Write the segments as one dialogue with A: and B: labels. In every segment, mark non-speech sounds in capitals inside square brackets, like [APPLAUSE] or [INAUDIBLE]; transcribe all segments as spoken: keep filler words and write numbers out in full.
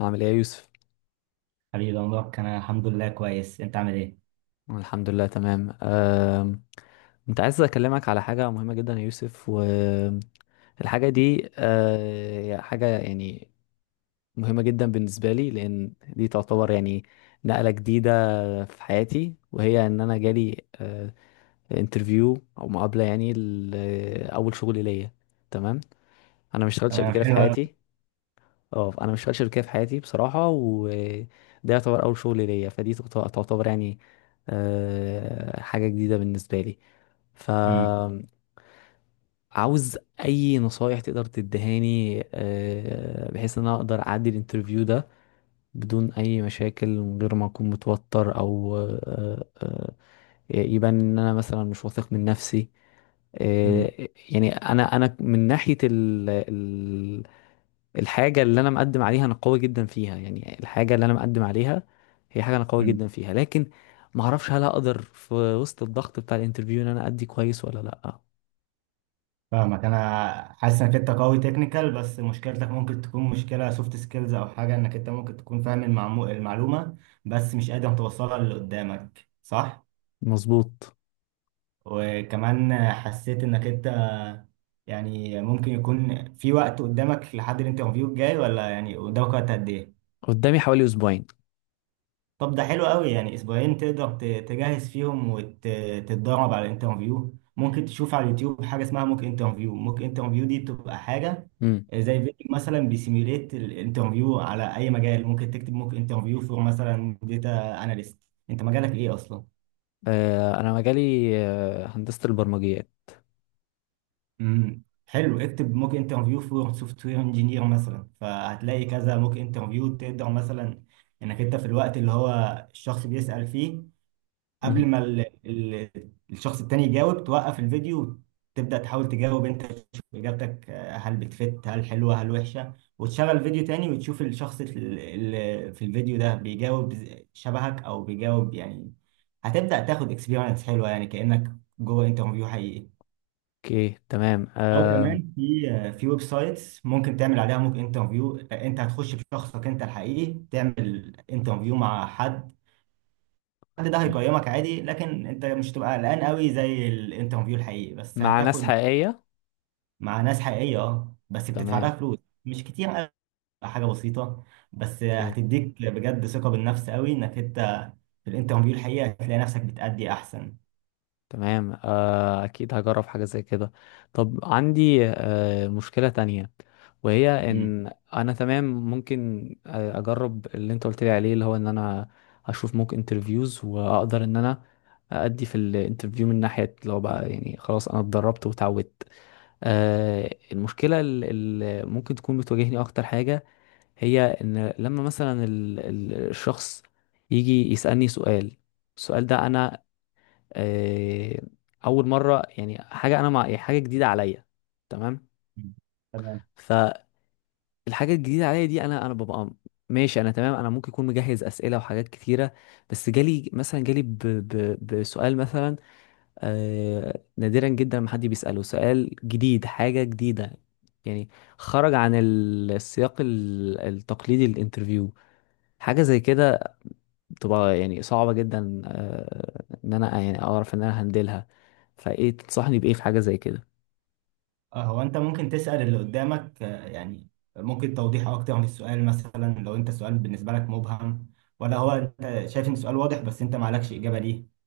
A: عامل ايه يا يوسف؟
B: حبيبي يا مبارك، انا الحمد لله كويس. انت عامل ايه؟
A: الحمد لله تمام. أم، كنت عايز اكلمك على حاجة مهمة جدا يا يوسف، والحاجة دي أه، حاجة يعني مهمة جدا بالنسبة لي، لان دي تعتبر يعني نقلة جديدة في حياتي، وهي ان انا جالي انترفيو او مقابلة يعني لأول شغل ليا. تمام؟ انا ما اشتغلتش قبل
B: تمام،
A: كده في
B: حلو أوي.
A: حياتي. اه، انا ما اشتغلتش شركه في حياتي بصراحه، وده يعتبر اول شغل ليا، فدي تعت- تعتبر يعني آه، حاجه جديده بالنسبه لي.
B: امم
A: فعاوز اي نصايح تقدر تدهاني، آه، بحيث ان انا اقدر اعدي الانترفيو ده بدون اي مشاكل، من غير ما اكون متوتر او آه، آه، يبان ان انا مثلا مش واثق من نفسي.
B: أمم،
A: آه، يعني انا انا من ناحيه الحاجة اللي أنا مقدم عليها، أنا قوي جدا فيها، يعني الحاجة اللي أنا مقدم عليها هي حاجة أنا قوي
B: أمم.
A: جدا فيها، لكن ما أعرفش هل أقدر في وسط الضغط بتاع الانترفيو إن أنا أدي كويس ولا لأ.
B: فاهمك. انا حاسس انك انت قوي تكنيكال، بس مشكلتك ممكن تكون مشكله سوفت سكيلز، او حاجه انك انت ممكن تكون فاهم المعمو... المعلومه بس مش قادر توصلها للي قدامك، صح؟
A: مظبوط.
B: وكمان حسيت انك انت يعني ممكن يكون في وقت قدامك لحد الانترفيو الجاي، ولا يعني قدامك وقت قد ايه؟
A: قدامي حوالي أسبوعين.
B: طب ده حلو قوي، يعني اسبوعين تقدر ت- تجهز فيهم وتتدرب على الانترفيو. ممكن تشوف على اليوتيوب حاجه اسمها موك انترفيو. موك انترفيو دي بتبقى حاجه
A: امم.
B: زي فيديو مثلا بيسيميوليت الانترفيو على اي مجال. ممكن تكتب موك انترفيو فور مثلا داتا اناليست. انت مجالك ايه اصلا؟
A: آه أنا مجالي آه هندسة البرمجيات.
B: امم، حلو. اكتب موك انترفيو فور سوفت وير انجينير مثلا، فهتلاقي كذا موك انترفيو. تقدر مثلا انك انت في الوقت اللي هو الشخص بيسأل فيه، قبل
A: مهم.
B: ما ال... ال... الشخص التاني يجاوب، توقف الفيديو وتبدأ تحاول تجاوب انت، تشوف اجابتك آه، هل بتفت هل حلوة هل وحشة. وتشغل فيديو تاني وتشوف الشخص ال- ال- في الفيديو ده بيجاوب ز- شبهك او بيجاوب يعني. هتبدأ تاخد اكسبيرينس حلوة يعني، كأنك جوه انترفيو حقيقي.
A: أوكي، تمام.
B: او
A: آه
B: كمان في آه، في ويب سايتس ممكن تعمل عليها موك انترفيو. انت هتخش بشخصك انت الحقيقي تعمل انترفيو مع حد. حد ده هيقيمك عادي، لكن انت مش هتبقى قلقان قوي زي الانترفيو الحقيقي، بس
A: مع ناس
B: هتاخد
A: حقيقية.
B: مع ناس حقيقية، اه، بس بتدفع لها
A: تمام.
B: فلوس. مش كتير قوي، حاجة بسيطة، بس
A: أوكي،
B: هتديك بجد ثقة بالنفس قوي، انك انت في الانترفيو الحقيقي هتلاقي نفسك بتأدي احسن.
A: تمام. اكيد هجرب حاجه زي كده. طب عندي آه، مشكله تانية، وهي
B: مم.
A: ان انا تمام ممكن آه، اجرب اللي انت قلت لي عليه، اللي هو ان انا اشوف موك انترفيوز واقدر ان انا ادي في الانترفيو من ناحيه اللي هو بقى يعني خلاص انا اتدربت وتعودت. آه، المشكله اللي ممكن تكون بتواجهني اكتر حاجه هي ان لما مثلا ال- ال- الشخص يجي يسالني سؤال، السؤال ده انا آه، اول مره، يعني حاجه انا مع يعني حاجه جديده عليا. تمام؟
B: مم. تمام.
A: فالحاجه الجديده عليا دي انا انا ببقى ماشي، انا تمام، انا ممكن اكون مجهز اسئله وحاجات كتيره، بس جالي مثلا جالي ب... ب... بسؤال مثلا. آه نادرا جدا ما حد بيساله سؤال جديد، حاجه جديده يعني خرج عن ال- السياق ال- التقليدي للانترفيو. حاجه زي كده بتبقى يعني صعبة جدا، آه، ان انا يعني اعرف ان انا هندلها. فايه تنصحني بايه في حاجة زي كده؟
B: اه، هو انت ممكن تسأل اللي قدامك آه، يعني ممكن توضيح اكتر في السؤال، مثلا لو انت السؤال بالنسبة لك مبهم، ولا هو انت شايف ان السؤال واضح بس انت معلكش إجابة ليه.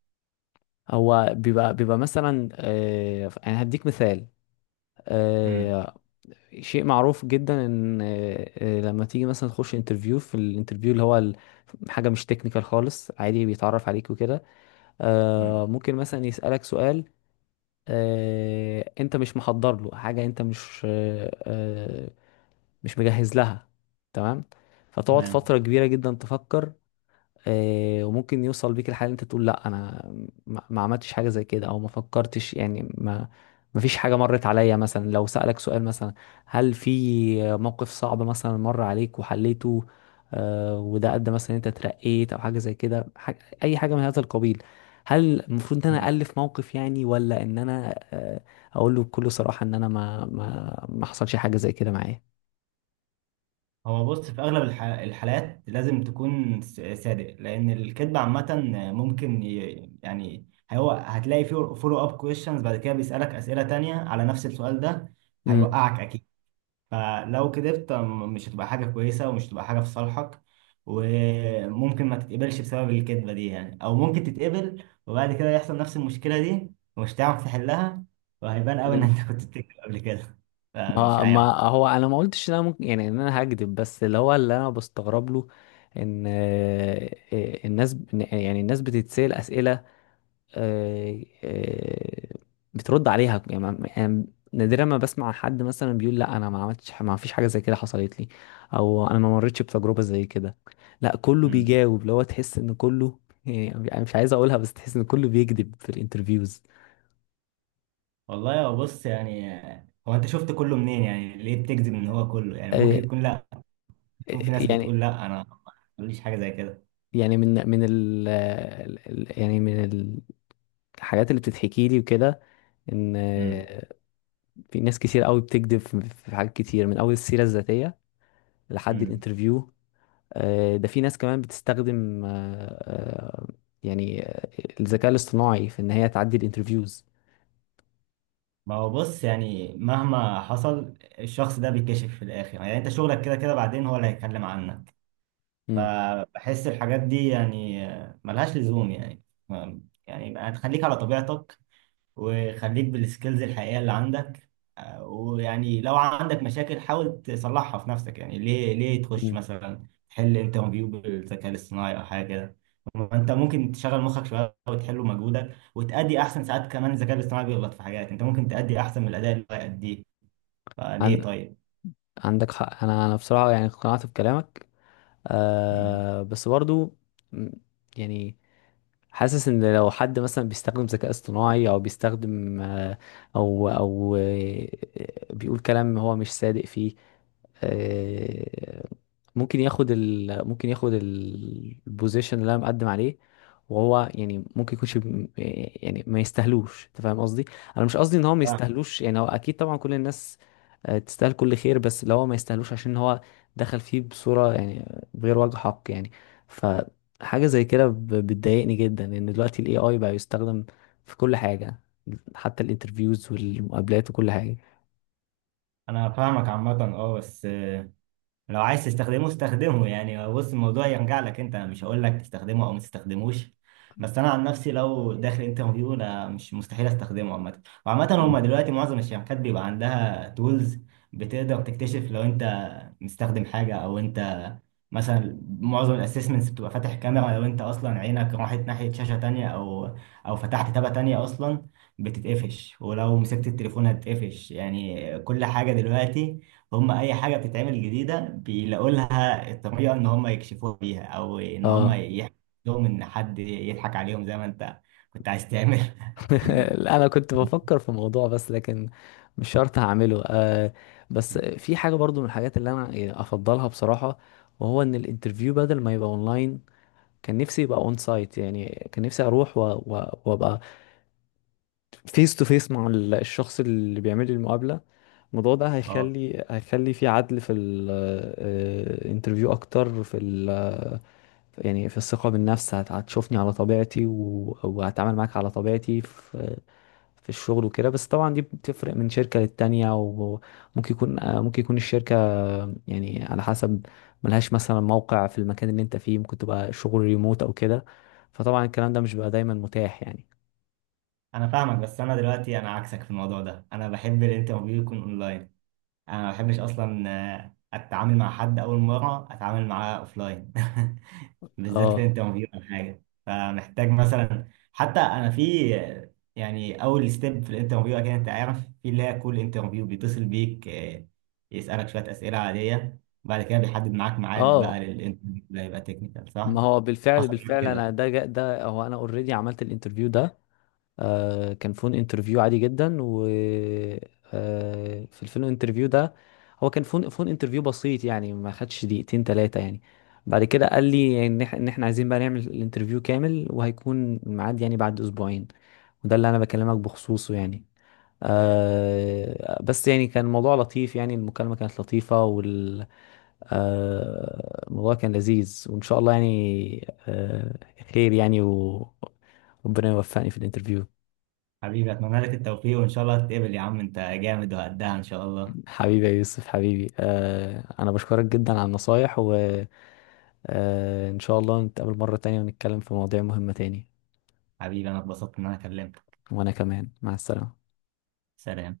A: هو بيبقى بيبقى مثلا، آه، يعني هديك مثال.
B: مم.
A: آه، شيء معروف جدا ان آه، آه، لما تيجي مثلا تخش انترفيو، في الانترفيو اللي هو ال- حاجة مش تكنيكال خالص، عادي بيتعرف عليك وكده، آه،
B: مم.
A: ممكن مثلا يسألك سؤال آه، انت مش محضر له حاجة، انت مش آه، آه، مش مجهز لها. تمام. فتقعد فترة كبيرة جدا تفكر، آه، وممكن يوصل بيك الحال إن انت تقول لا انا ما ما عملتش حاجة زي كده، او ما فكرتش، يعني ما ما فيش حاجة مرت عليا. مثلا لو سألك سؤال مثلا هل في موقف صعب مثلا مر عليك وحليته، آه، وده ادى مثلا إن انت ترقيت او حاجة زي كده، حاجة اي حاجة من هذا القبيل. هل المفروض ان انا
B: تمام.
A: الف موقف يعني، ولا ان انا آه، اقول له بكل صراحة ان انا ما ما ما حصلش حاجة زي كده معايا؟
B: هو بص، في اغلب الح- الحالات لازم تكون س- صادق، لان الكذب عامه ممكن ي- يعني، هو هتلاقي فيه فولو اب كويشنز بعد كده بيسالك اسئله تانية على نفس السؤال ده، هيوقعك اكيد. فلو كذبت م- مش هتبقى حاجه كويسه، ومش هتبقى حاجه في صالحك. وممكن ما تتقبلش بسبب الكذبه دي يعني، او ممكن تتقبل وبعد كده يحصل نفس المشكله دي ومش هتعرف تحلها. وهيبان قوي ان
A: مم.
B: انت [LAUGHS] كنت بتكذب قبل كده، فمش
A: ما ما
B: عارف.
A: هو انا ما قلتش ان انا ممكن يعني ان انا هكذب، بس اللي هو اللي انا بستغرب له ان آه، آه، الناس إن- يعني الناس بتتسأل اسئله، آه، آه، بترد عليها، يعني ما- يعني نادرا ما بسمع حد مثلا بيقول لا انا ما عملتش ح- ما فيش حاجه زي كده حصلت لي او انا ما مريتش بتجربه زي كده. لا، كله بيجاوب اللي هو تحس ان كله، يعني انا مش عايز اقولها بس تحس ان كله بيكذب في الانترفيوز.
B: والله يا بص، يعني هو انت شفت كله منين يعني؟ ليه بتكذب ان هو كله؟ يعني
A: آه،
B: ممكن يكون لا،
A: آه،
B: يكون في ناس بتقول
A: يعني
B: لا انا ما ماليش حاجه زي كده.
A: يعني من من ال ال- يعني من ال- الحاجات اللي بتتحكي لي وكده، ان
B: امم.
A: في ناس كتير قوي بتكذب في في حاجات كتير من اول السيرة الذاتية لحد
B: امم.
A: الانترفيو. آه، ده في ناس كمان بتستخدم آه، آه، يعني آه، الذكاء الاصطناعي في ان هي تعدي الانترفيوز.
B: ما هو بص، يعني مهما حصل الشخص ده بيكشف في الاخر يعني. انت شغلك كده كده بعدين، هو اللي هيتكلم عنك.
A: مم.
B: فبحس الحاجات دي يعني ملهاش لزوم يعني. يعني يبقى تخليك على طبيعتك، وخليك بالسكيلز الحقيقية اللي عندك. آه، ويعني لو عندك مشاكل حاول تصلحها في نفسك. يعني ليه ليه تخش
A: مم.
B: مثلا تحل انترفيو بالذكاء الاصطناعي او حاجة كده؟ ما انت ممكن تشغل مخك شوية وتحله مجهودك وتأدي احسن. ساعات كمان الذكاء الاصطناعي بيغلط في حاجات انت ممكن تأدي احسن من الأداء اللي هو يأديه، فليه
A: عن
B: طيب؟
A: عندك حق. انا انا بصراحة يعني اقتنعت بكلامك،
B: مم.
A: آه، بس برضو مم، يعني حاسس ان لو حد مثلا بيستخدم ذكاء اصطناعي او بيستخدم آه، او او آه، بيقول كلام هو مش صادق فيه، آه، ممكن ياخد ال ممكن ياخد ال- البوزيشن اللي انا مقدم عليه. وهو يعني ممكن يكونش بم- يعني ما يستاهلوش. انت فاهم قصدي؟ انا مش قصدي ان هو ما
B: فاهم.
A: يستاهلوش، يعني هو اكيد طبعا كل الناس آه، تستاهل كل خير، بس لو هو ما يستاهلوش عشان هو دخل فيه بصورة يعني بغير وجه حق يعني. فحاجة زي كده ب- بتضايقني جدا، لان دلوقتي الاي اي بقى يستخدم في كل حاجة، حتى الانترفيوز والمقابلات وكل حاجة.
B: انا فاهمك عامة، اه، بس لو عايز تستخدمه استخدمه. يعني بص الموضوع يرجع لك انت، انا مش هقول لك تستخدمه او ما تستخدموش. بس انا عن نفسي لو داخل انترفيو انا مش، مستحيل استخدمه عامه. وعامه هما دلوقتي معظم الشركات بيبقى عندها تولز بتقدر تكتشف لو انت مستخدم حاجه. او انت مثلا معظم الاسسمنتس بتبقى فاتح كاميرا، لو انت اصلا عينك راحت ناحيه شاشه تانية او او فتحت تابه تانية اصلا بتتقفش. ولو مسكت التليفون هتتقفش. يعني كل حاجه دلوقتي، هم اي حاجه بتتعمل جديده بيلاقوا لها الطريقه ان هم يكشفوها بيها، او ان هم
A: اه
B: يحكوا لهم ان حد يضحك عليهم زي ما انت كنت عايز تعمل [LAUGHS]
A: [LAUGHS] انا كنت بفكر في موضوع بس لكن مش شرط هعمله. آه بس في حاجه برضو من الحاجات اللي انا يعني افضلها بصراحه، وهو ان الانترفيو بدل ما يبقى اونلاين، كان نفسي يبقى اون سايت، يعني كان نفسي اروح و- و- وابقى فيس تو فيس مع ال- الشخص اللي بيعمل لي المقابله. الموضوع ده
B: اه،
A: هيخلي هيخلي في عدل في الانترفيو اكتر، في يعني في الثقة بالنفس. هت- هتشوفني على طبيعتي و... وهتعامل معاك على طبيعتي في في الشغل وكده. بس طبعا دي بتفرق من شركة للتانية، وممكن يكون آه، ممكن يكون الشركة، آه، يعني على حسب ملهاش مثلا موقع في المكان اللي انت فيه، ممكن تبقى شغل ريموت او كده. فطبعا الكلام ده مش بيبقى دايما متاح يعني.
B: انا فاهمك، بس انا دلوقتي انا عكسك في الموضوع ده. انا بحب الانترفيو يكون اونلاين. انا ما بحبش اصلا آه، اتعامل مع حد اول مره اتعامل معاه اوفلاين [LAUGHS] بالذات في
A: اه،
B: انترفيو او حاجه. فمحتاج مثلا حتى انا في آه، يعني اول ستيب في الانترفيو اكيد انت عارف، في اللي هي كول انترفيو، بيتصل بيك آه، يسالك شويه اسئله عاديه، بعد كده بيحدد معاك ميعاد بقى
A: اه
B: للانترفيو، ده يبقى تكنيكال،
A: ما
B: صح؟
A: هو بالفعل
B: حصل معاك
A: بالفعل
B: كده؟
A: انا ده جا- ده هو انا اوريدي عملت الانترفيو ده. آه، كان فون انترفيو عادي جدا، و آه، في الفون انترفيو ده هو كان فون فون انترفيو بسيط يعني ما خدش دقيقتين ثلاثة يعني. بعد كده قال لي يعني ان إح- إن احنا عايزين بقى نعمل الانترفيو كامل، وهيكون الميعاد يعني بعد اسبوعين، وده اللي انا بكلمك بخصوصه يعني. آه بس يعني كان الموضوع لطيف، يعني المكالمة كانت لطيفة وال آه الموضوع كان لذيذ، وإن شاء الله يعني آه خير يعني و- وربنا يوفقني في الانترفيو.
B: حبيبي اتمنى لك التوفيق، وان شاء الله تتقبل. يا عم انت جامد وقدها ان شاء الله.
A: حبيبي يا يوسف، حبيبي، آه انا بشكرك جدا على النصايح، وان شاء الله نتقابل مرة تانية ونتكلم في مواضيع مهمة تاني.
B: حبيبي انا اتبسطت ان انا كلمتك.
A: وانا كمان، مع السلامة.
B: سلام.